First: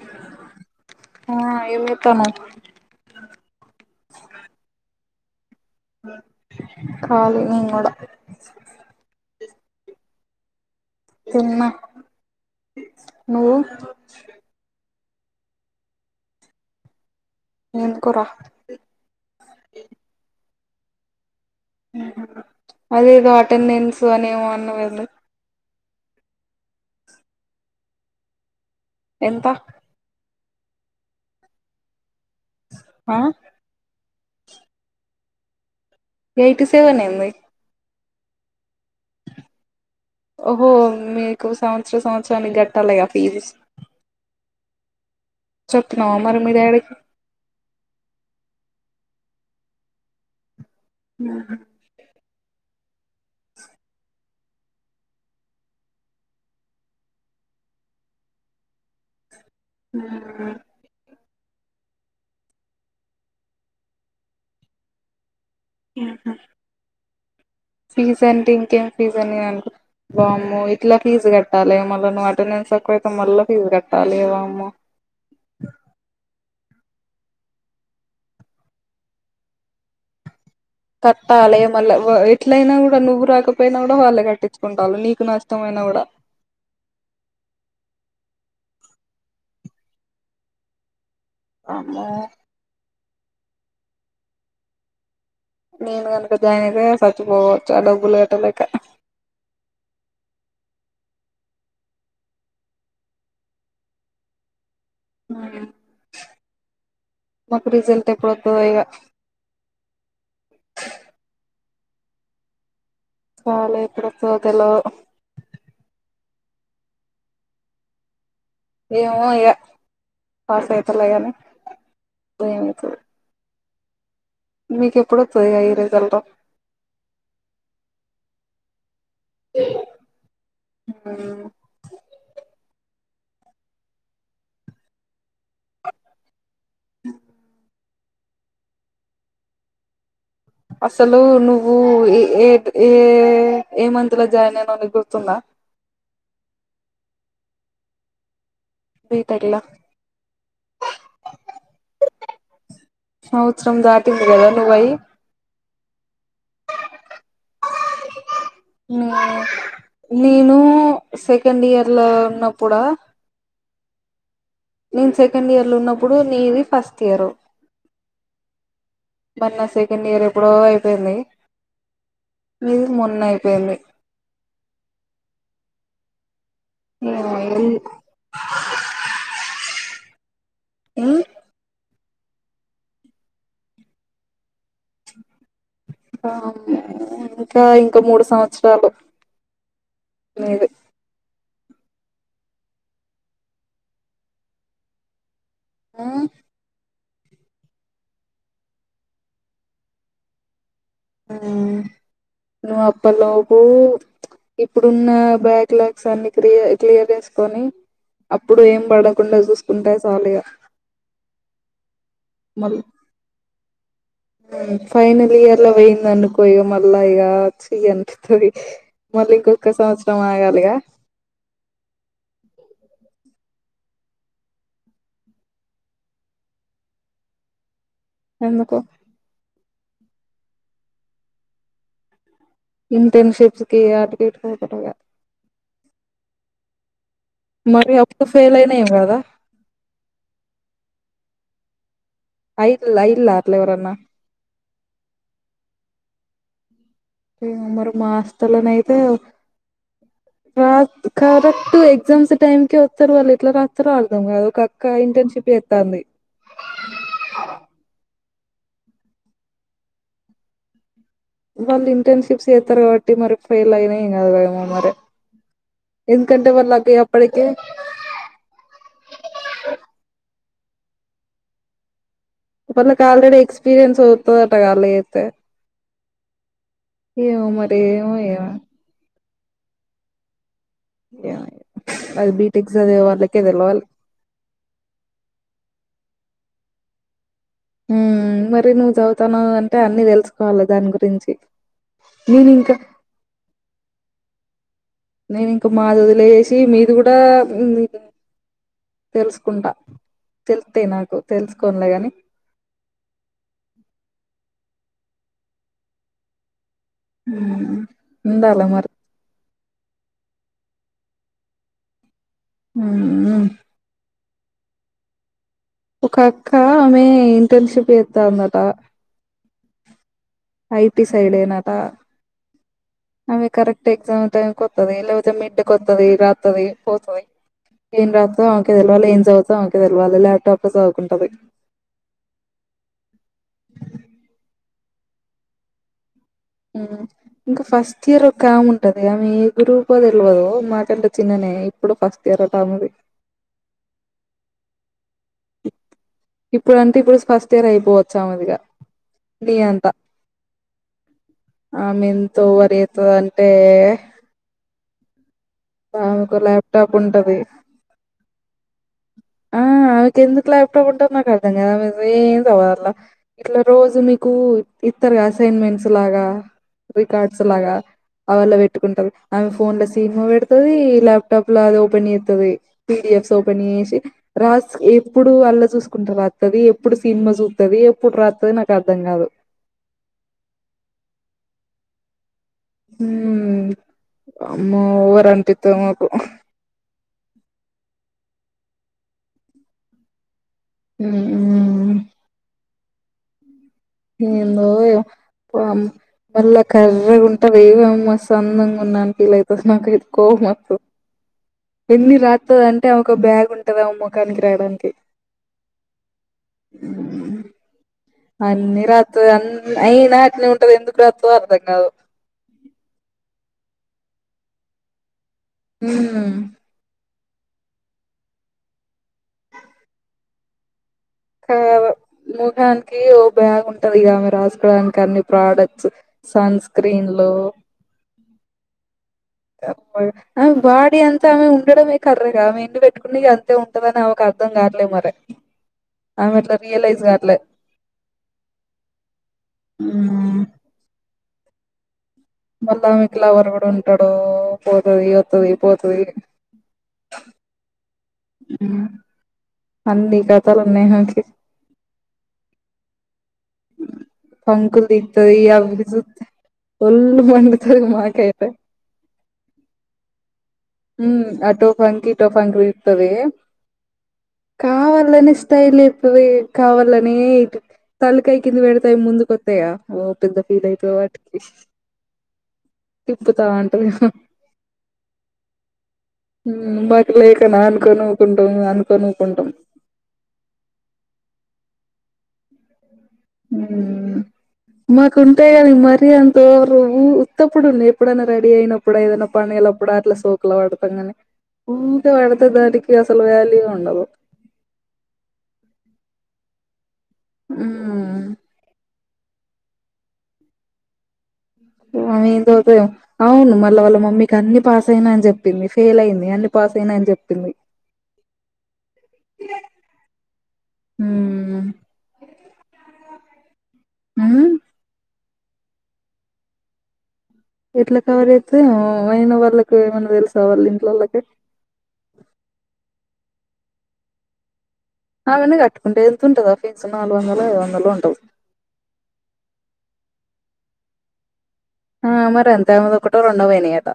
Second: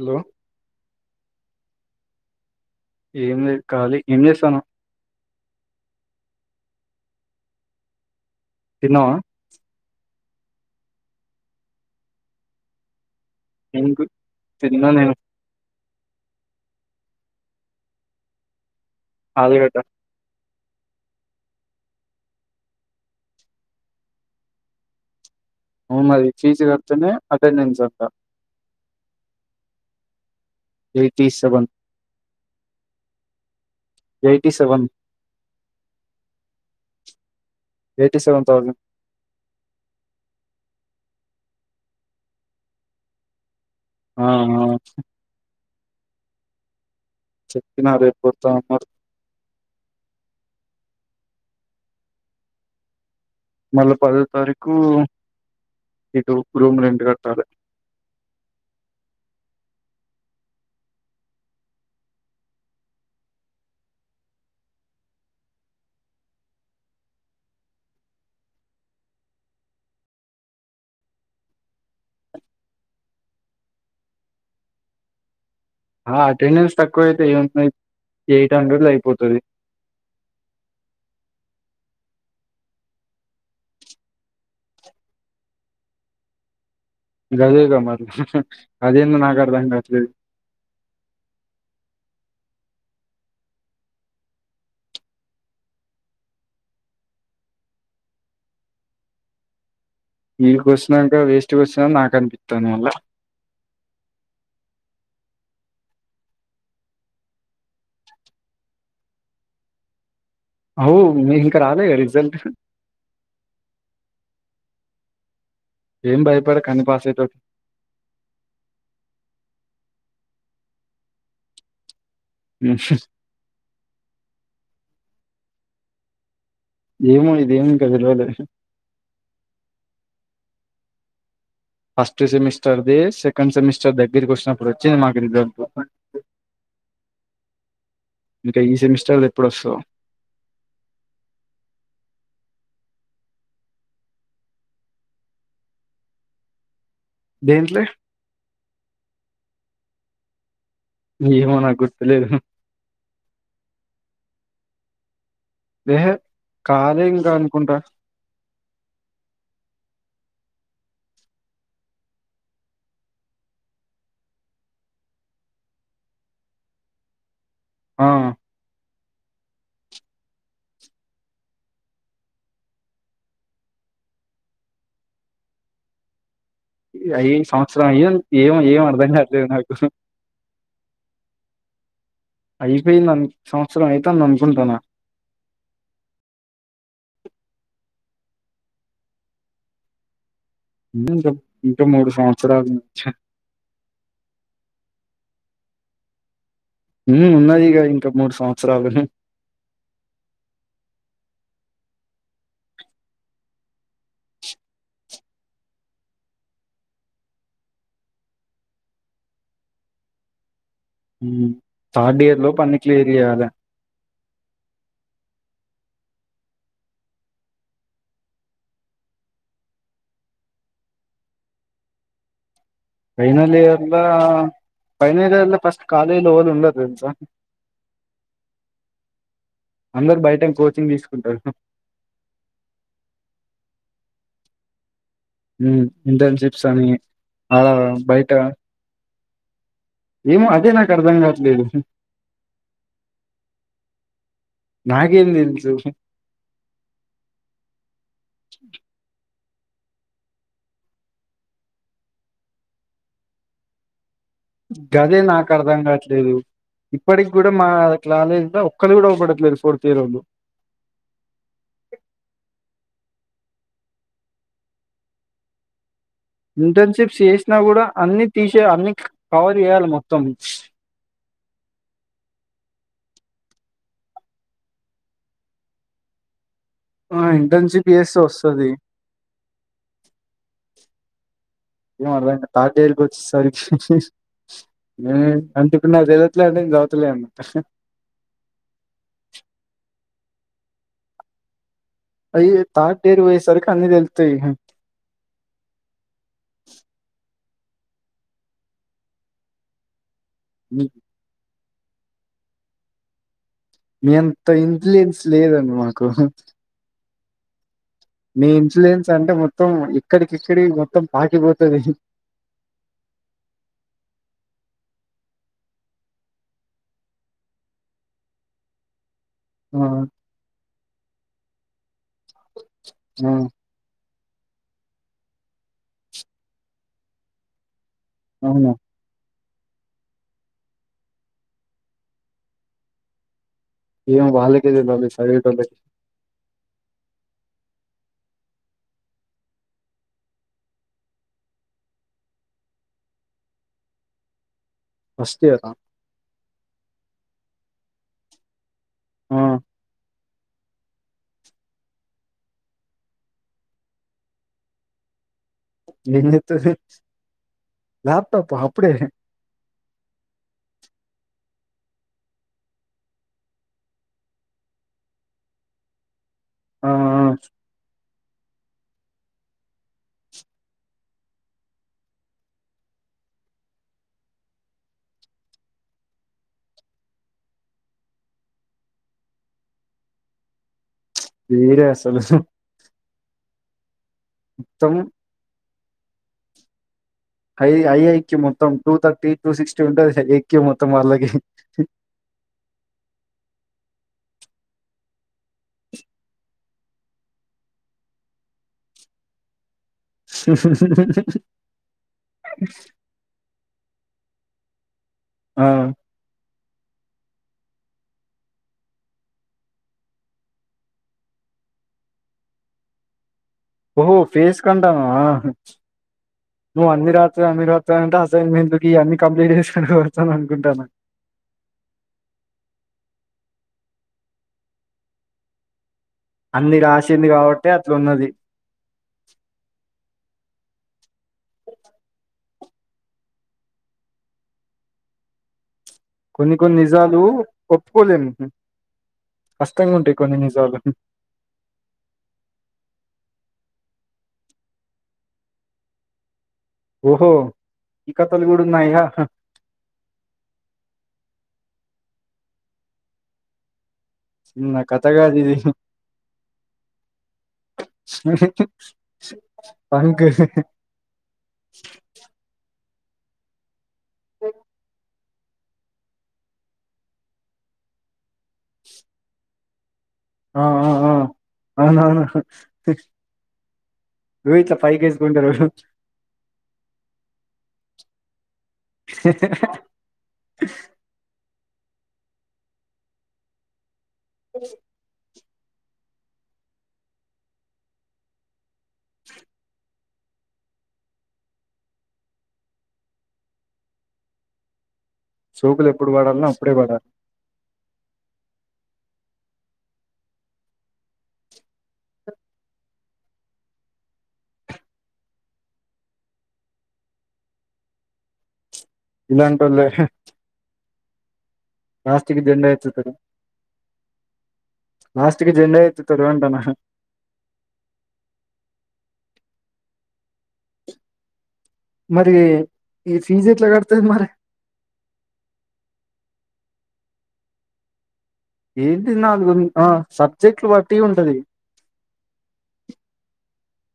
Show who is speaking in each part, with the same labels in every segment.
Speaker 1: Hello
Speaker 2: ఆ ఏం జేతనావ్
Speaker 1: ఏం లే ఖాలీ ఏం చేస్తానవ్
Speaker 2: కాలి నేన్ కూడా
Speaker 1: తిన్నవా
Speaker 2: తిన్న
Speaker 1: ఏం కు తిన్న నేను
Speaker 2: ఏ కూరా
Speaker 1: ఆలుగడ్డ
Speaker 2: అదే ఏదో అటెండెన్స్ అనిమో అన్నవ్ కదా నువ్వు
Speaker 1: మరి ఫీజు కడుతేనే అటెండెన్స్ ఎత
Speaker 2: ఎంత
Speaker 1: ఎయిటీ సెవెన్
Speaker 2: ఆ
Speaker 1: ఎయిటీ సెవెన్
Speaker 2: ఏయిటీ సెవెన్ ఏంది
Speaker 1: ఎయిటీ సెవన్ థౌజండ్
Speaker 2: ఓహో మీకు సంవత్సర సంవత్సరానికి కట్టాలిగా ఫీజు
Speaker 1: ఆ ఆ
Speaker 2: సొ తినవ మరి మీ డాడికి
Speaker 1: చెప్పిన రేపు పోత అన్నారు
Speaker 2: ఉహు
Speaker 1: మళ్ళ పదో తారీకు ఇటు రూమ్ రెంట్ కట్టాలి
Speaker 2: ఊ ఫీజ్ అంటే ఇంకేం ఫీజ్ అని నేన్ అనుకో వామ్మో ఇట్లా ఫీజు కట్టాలి మళ్ళ నువ్ అటెండెన్స్ ఎక్కువ అయితే మళ్ళ ఫీజు కట్టాలి వామ్మో
Speaker 1: ఆ అటెండెన్స్ తక్కువ అయితే ఏంటిమి ఎయిట్ హండ్రెడ్ లో అయిపోతుంది
Speaker 2: కట్టాలే మళ్ళ ఎట్లయినా కూడా నువ్వు రాకపోయినా కూడా వాళ్ళే కట్టించుకుంటారు నీకు నష్టం అయినా కూడా
Speaker 1: గదెగా మరి అదేమో నాగర్దం గాట్లేదు
Speaker 2: కమ్ము నేను కనుక జాయిన్ అయితే చచ్చిపోవచ్చు ఆ డబ్బులు కట్టలేక
Speaker 1: ఈకి వచ్చినాక వేస్ట్ గా వచ్చినని నాకు అనిపిస్తంది మళ్ల
Speaker 2: మకు రీజల్ట్ ఎప్పుడతదో ఇగ
Speaker 1: అవ్ మీకు ఇంకా రాలేగ రిజల్ట్
Speaker 2: రాలె ఎప్పుడు వస్తదో తెలో
Speaker 1: ఏం భయపడకు అన్ని పాసయితవ్
Speaker 2: ఏమో ఇగ పాస్ ఐతలే కానీ
Speaker 1: ఉహు
Speaker 2: మీక ఎప్పుడు వత్తది ఈ ఆ రిజల్ట్
Speaker 1: ఏమో ఇదేమీ ఇంకా తెల్వలే ఫస్ట్ సెమిస్టర్ది సెకండ్ సెమిస్టర్ దగ్గరకి వచ్చినప్పుడు వచ్చింది మాకు రిజల్ట్ ఇంకా ఈ సెమిస్టర్ ఎప్పుడు వస్తదో
Speaker 2: అసలు నువ్వు ఏ ఏ ఏ మంత్లో జాయిన్ అయినవు అని గుర్తుందా
Speaker 1: దేంట్లే
Speaker 2: ఇంటర్ల
Speaker 1: ఏమో నాకు గుర్తులేదు
Speaker 2: సంవత్సరందాటింది కదా నువ్వు అయ్యి
Speaker 1: దేహే కాలేదు ఇంకా అనుకుంటా
Speaker 2: నేను సెకండ్ ఇయర్లో ఉన్నప్పుడా నేను సెకండ్ ఇయర్లో ఉన్నప్పుడు నీది ఫస్ట్ ఇయర్
Speaker 1: ఆ
Speaker 2: బట్ నాది సెకండ్ ఇయర్ ఎప్పుడో అయిపోయింది మీది మొన్న అయిపోయింది ఏమో
Speaker 1: అయి
Speaker 2: ఎల్
Speaker 1: సంవత్సరం ఏ ఏం ఏం అర్దం కాట్లేదు నాకు
Speaker 2: ఉ
Speaker 1: అయిపోయింది సంవత్సరం అయితాంది అనుకుంటానా
Speaker 2: ఇంకా ఇంకా మూడు సంవత్సరాలు మీది
Speaker 1: ఇంకా ఇంకా మూడు సంవత్సరాలు చ
Speaker 2: హూ
Speaker 1: హూ ఉన్నది ఇగ ఇంకా మూడు సంవత్సరాలు
Speaker 2: ఉమ్
Speaker 1: [unintelligible]
Speaker 2: నువ్వు అప్పలోపు ఇప్పుడున్న బ్యాక్ లాగ్స్ అన్ని కియ క్లియర్ చేసుకొని అప్పుడు ఏం పడకుండా చూసుకుంటాయి చాలు ఇగా
Speaker 1: థార్డ్ ఇయర్ లోపు అన్ని
Speaker 2: మళ్ళీ
Speaker 1: క్లియర్ చేయాలే
Speaker 2: ఫైనల్ ఇయర్లో పోయిందనుకో ఇగ మళ్ళా ఇగ వచ్చి ఇక గెంటుతది మళ్ళ ఇంకొక సంవత్సరం ఆగాలిగా
Speaker 1: ఫైనల్ ఇయర్లా ఫైనల్ ఇయర్ల ఫస్ట్ కాలేజీలో ఎవరు ఉండరు తెలుసా [unintelligible]
Speaker 2: ఎందుకు
Speaker 1: అందరు బయట కోచింగ్ తీసుకుంటారు
Speaker 2: ఇంటర్న్షిప్స్ కి అటు ఇటు పోతారు ఇగ
Speaker 1: ఇంటన్చిప్స్ అని అలా
Speaker 2: మరి అప్పుడు
Speaker 1: బయట
Speaker 2: ఫెయిల్ అయినా ఏం కదా
Speaker 1: ఏమో అదే నాకు అర్ధం కావట్లేదు
Speaker 2: హైట్ లైలా ఎవరన్నా
Speaker 1: నాకేం దెలుసు
Speaker 2: హ్మ్ మరి మా హాస్టలోయితే రా కరెక్ట్ ఎగ్జామ్స్ టైమ్కి వస్తారు వాళ్ళు ఎట్లా రాస్తారో అర్థం కాదు ఒక అక్క
Speaker 1: గదే
Speaker 2: ఇంటర్న్షిప్
Speaker 1: నాకు అర్ధం
Speaker 2: చేత్తాంది
Speaker 1: కాట్లేదు ఇప్పటికి కూడా మా కాలేజ్ లో ఒక్కలు కూడా అగుడట్లేదు ఫోర్త్ ఇయర్లోలు
Speaker 2: వాళ్ళు ఇంటర్న్షిప్స్ చేస్తారు. కాబట్టి మరి ఫెయిల్ అయినా ఏం కదమో మరి ఎందుకంటే వాళ్లకి
Speaker 1: ఇంటర్న్షిప్స్
Speaker 2: అప్పటికే
Speaker 1: చేసినా కూడా అన్ని తీసి అన్ని కవర్ చేయాలి మొత్తం
Speaker 2: వాళ్లకు ఆల్రెడీ ఎక్స్పీరియన్స్ వస్తదంట కదా అల్లా చేస్తే ఏమో మరి
Speaker 1: ఇంటర్న్షిప్
Speaker 2: ఏమో
Speaker 1: చేస్తే
Speaker 2: ఏమో
Speaker 1: వస్తది
Speaker 2: యా
Speaker 1: ఏం అర్థంకాలే నాకే లే వచ్చేసరికి నాకు ఇప్పుడు తెలియట్లే నేను చదువుతలేను
Speaker 2: మరి నువ్వు చదువుతాన్నవు అంటే అన్ని తెలుసుకోవాలె దాని గురించి నేను
Speaker 1: అయ్యయ్యో
Speaker 2: ఇంకా
Speaker 1: థర్డ్ ఇయర్ పోయేసరికి అన్ని తెలుస్తాయి
Speaker 2: నేను ఇంక మా వదిలేేసి మీది కూడా తెలుసుకుంటా తెలుస్తాయి నాకు తెలుసుకోన్లేగాని
Speaker 1: మీ అంత ఇన్ఫ్లుయన్స్ లేదండి మాకు
Speaker 2: హ్
Speaker 1: మీ ఇన్ఫ్లుయెన్స్ అంటే మొత్తం ఇక్కడికిక్కడి మొత్తం పాకిపోతుంది.
Speaker 2: ఉ ఒక అక్క ఆమె ఇంటర్న్షిప్ చేస్తాన్నట
Speaker 1: ఆ
Speaker 2: ఐటి సైడ్ ఏనటా
Speaker 1: ఆ
Speaker 2: ఆది కరేక్ట్ ఎగ్జామ్ టైమ్ కొత్తది లేకపోతే మిడ్ కొత్తది రాతది పోతది ఏం రత్తమో
Speaker 1: అవును
Speaker 2: ఆమెకే తెలువాలి ఏం చదువుతమో ఆమెకు తెలువాలి ల్యాప్టాప్ లో చదువుకుంటాంది.
Speaker 1: ఏమో వ వాళ్ళకే తేలువలే చదివేతొళ్లకు
Speaker 2: ఉ ఇంకా ఫస్ట్ ఇయర్ ఒక ఆమె ఉంటది. ఆమె ఏ గ్రూప్ తెలువదు మాకంటే చిన్న నే ఇప్పుడు ఫస్ట్ ఇయర్ ఒక అమెది
Speaker 1: ఫస్ట్ ఇయర్
Speaker 2: ఇప్పుడు అంటే ఇప్పుడు ఫస్ట్ ఇయర్ అయిపోవచ్చాఉ దిగా
Speaker 1: ఆ
Speaker 2: నియంతా ఆమె ఏంతో ఓవర్ చెత్తది అంటే ఆమెకు ఒక ల్యాప్టాప్ ఉంటది
Speaker 1: ల్యాప్టాప అప్పుడే
Speaker 2: ఆ అమెకు ఎందుకు లాప్టాప్ ఉంటది ఆమె ఏం సాధువధు అల్ల ఇట్లా రోజు నీకు ఇత్తరూ గాధ అసైన్మెంట్స్ లాగా
Speaker 1: ఆ ఆ
Speaker 2: రికార్డ్స్ లాగా అవళ పెట్టుకుంటది. ఆమె ఫోన్ ల సినిమ పెడతుది ల్యాప్టాప్ లో అది ఓపెన్ చేత్తది పీడిఎఫ్స ఓపెన్ చేసి రాస్ ఎప్పుడు అల్ల ఎప్పుడు చూసుకుంట రాత్తది ఎప్పుడు సినిమా చూత్తది. ఎప్పుడు రాస్తది నాకు అర్థం కాదు
Speaker 1: వేరే అసలు
Speaker 2: హ్ అమే
Speaker 1: మొత్తం
Speaker 2: ఓవర్ అనిపిత్తది మాకు
Speaker 1: ఐ ఐఐక్యూ మొత్తం టూ థర్టీ టూ సిక్స్టీ ఉంటది ఐఐక్యూ మొత్తం వాళ్ళకి
Speaker 2: హ్మ్ ఏందో ఏమో మ్ మళ్ళా కర్రగా ఉంటది ఏ అమ్మా మాస్త్ అందంగా ఉన్నాని ఫీల్ అవుతది నాకు ఇ కోమతు ఎన్ని రాత్తది అంటే ఆమెకు ఒక బ్యాగ్ ఉంటది ఆ మొఖానికి రాయడానికి
Speaker 1: ఆ
Speaker 2: హ్ అన్ని రత్తది అన్ని అయినా అట్న ఉంటది ఎందుకు రాత్తది అర్ధం కాదు
Speaker 1: ఓహో ఫేస్ కు అంటన్నవా
Speaker 2: హ్మ్
Speaker 1: నువ్వు అన్ని రాత్ర అన్ని రాత్రంట అసైన్మెంట్ కి అన్ని కంప్లీట్ చేసుకుని పోతాను అనుకుంటాను
Speaker 2: కాదు ముఖానికి ఓ బ్యాగ్ ఉంటది ఇగ ఆమె రాసుకోవడానికి అన్ని ప్రోడక్ట్స్ సన్ స్క్రీన్లో
Speaker 1: ఏ అట్ల ఉన్నది
Speaker 2: తేక పోయిన ఆమె బాడీ అంతా ఆమె ఉండడమే కర్రెగా ఆమె ఎన్ని పెట్టుకున్న ఇగ అంతే ఉంటదని ఆమెకు అర్థం గాట్లే మరి ఆమె
Speaker 1: కొన్ని
Speaker 2: అట్లా
Speaker 1: కొన్ని
Speaker 2: రియలైజ్
Speaker 1: నిజాలు
Speaker 2: కావట్లే
Speaker 1: ఒప్పుకోలేము కష్టంగా ఉంటాయి కొన్ని నిజాలు
Speaker 2: మళ్ళా మీకు లవర్ కూడా ఉంటాడు పోతది వత్తది పోతది
Speaker 1: ఓహో ఈ కతలు కూడ ఉన్నాయా
Speaker 2: అన్ని కథలున్నాయ్ నాకి
Speaker 1: చిన్న
Speaker 2: ఫంకులు
Speaker 1: కథ కాదు
Speaker 2: తిత్తాది
Speaker 1: ఇది
Speaker 2: అవి జూత్తే వొళ్ళు మండుతాది మాకైతే
Speaker 1: ఫంకు
Speaker 2: హ్మ్ అటో ఫంకు ఇటో ఫంకు తిత్తాది కావాలనేస్ తయి లేపవే కావాలనే ఇటు తలకాయ్ కింద పెడితే ముందుకొత్తయా ఓ పెద్ద
Speaker 1: ఆ
Speaker 2: ఫీల్
Speaker 1: ఆ
Speaker 2: అయిపోయ
Speaker 1: ఆ
Speaker 2: వాటికి
Speaker 1: అవునవును
Speaker 2: తప్పుతాంటది
Speaker 1: నువ్వు ఇట్ల పైకి ఎసుకుంటర
Speaker 2: మ్ బక్ లేకనా అనుకోని ఊకుంటాం అనుకోనిఊకుంటాం మ్ మాకున్ తే కానీ మరీ అంత వోవరు ఉత్తప్పుడు ఎప్పుడైనా రెడీ అయినప్పుడు ఏదనా పనిఎలప్పుడు అట్లా సో కల వడతం గని ఊర్కే వెడితే దాటికి అసలు వ్యాల్యు ఉండదు
Speaker 1: సోకులు ఎప్పుడు పడాల్నో అప్పుడే పడా
Speaker 2: హ్మ్ అమీదుకులో అవును మళ్ళీ వాళ్ళ మమ్మీకి అన్ని పాస్ అయిన అని చెప్పింది ఫెయిల్ అయింది అన్ని పాస్ అయిన అని చెప్పింది
Speaker 1: [inaudible] ఇలాంటోళ్ళ హే
Speaker 2: హ్మ్
Speaker 1: లాస్ట్కి జెండా ఎత్తుతారు
Speaker 2: హ్మ్
Speaker 1: లాస్ట్కి జెండ ఎత్తుతరు అంటానా
Speaker 2: ఎట్లా కవర్ చేత్తది అయిన వాళ్ళకి ఏమనా తెలిసా వాళ్ళు ఇంట్లోళ్ళకి
Speaker 1: మరి ఈ ఫీజ్ ఎట్లా కడుతది మరి
Speaker 2: అవిన్నీ కట్టుకుంటే ఎంత ఉంటది ఆ ఫీజు నాలుగొందలో ఐదువందలో ఉంటది
Speaker 1: ఏంటి నాలుగు ఉంట సబ్జెక్టులు బట్టి ఉంటది
Speaker 2: ఆ మరి ఎంతా ఒకటో రెండో పోనీయట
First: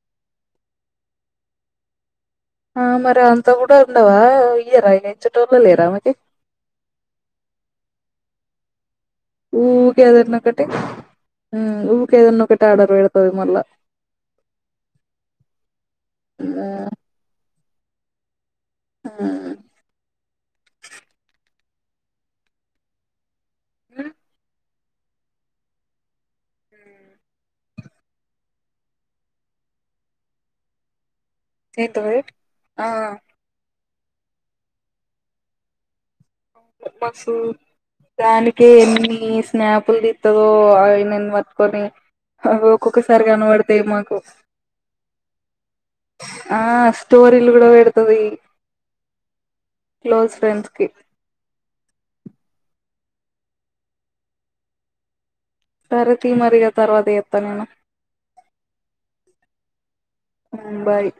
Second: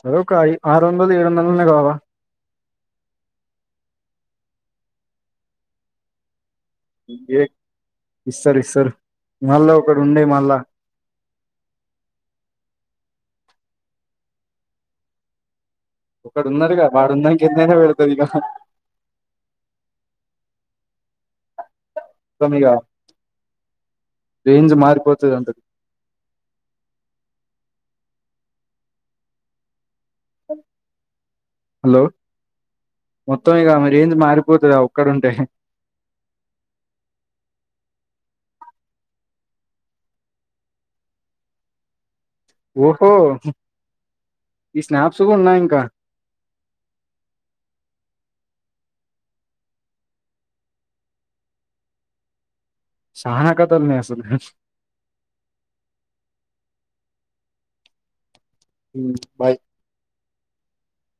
Speaker 1: చద ఒక అయ్ ఆరు వందలు ఏడు వందలన్న కావా
Speaker 2: ఆ మరి అంత కూడా ఉండవా ఇయరా ఇచ్చేటోళ్ళే లేరా ఆమెకి
Speaker 1: ఏ ఇస్సర్ ఇస్సర్
Speaker 2: ఊకేదనా ఒకటి ఆ ఊకేదనా ఒకటి ఆడరు పెడుతది మళ్ళా
Speaker 1: ఒక్కడున్నాడుగ వాడు ఉన్నా ఇంకెన్నైనా పెడతది ఇగ
Speaker 2: హ్మ్
Speaker 1: తమిగ
Speaker 2: నా
Speaker 1: రేంజ్ మారిపోతది అంట అ
Speaker 2: ఏంతవి ఆ
Speaker 1: మొత్తం ఇక మారేంది మారిపోతుందా ఒక్కడంటే
Speaker 2: ఒప్పశు దానికి ఎన్ని స్నాపులు తీస్తదో అవి నేను మట్టుకొని
Speaker 1: ఓహో
Speaker 2: ఒక్కొక్కసారి కనపడతాయి మాకు
Speaker 1: ఈ స్నాప్స్ కూడా ఉన్నాయి ఇంకా
Speaker 2: [inaudible] ఆ స్టోరీలు కూడా పెడతుది [inaudible] క్లోజ్ ఫ్రెండ్స్ కి
Speaker 1: చానా కథలు నేర్సి [unintelligible]
Speaker 2: తరతి మరిగా తర్వాత చేత్తా నేను
Speaker 1: ఉ బాయ్
Speaker 2: బాయ్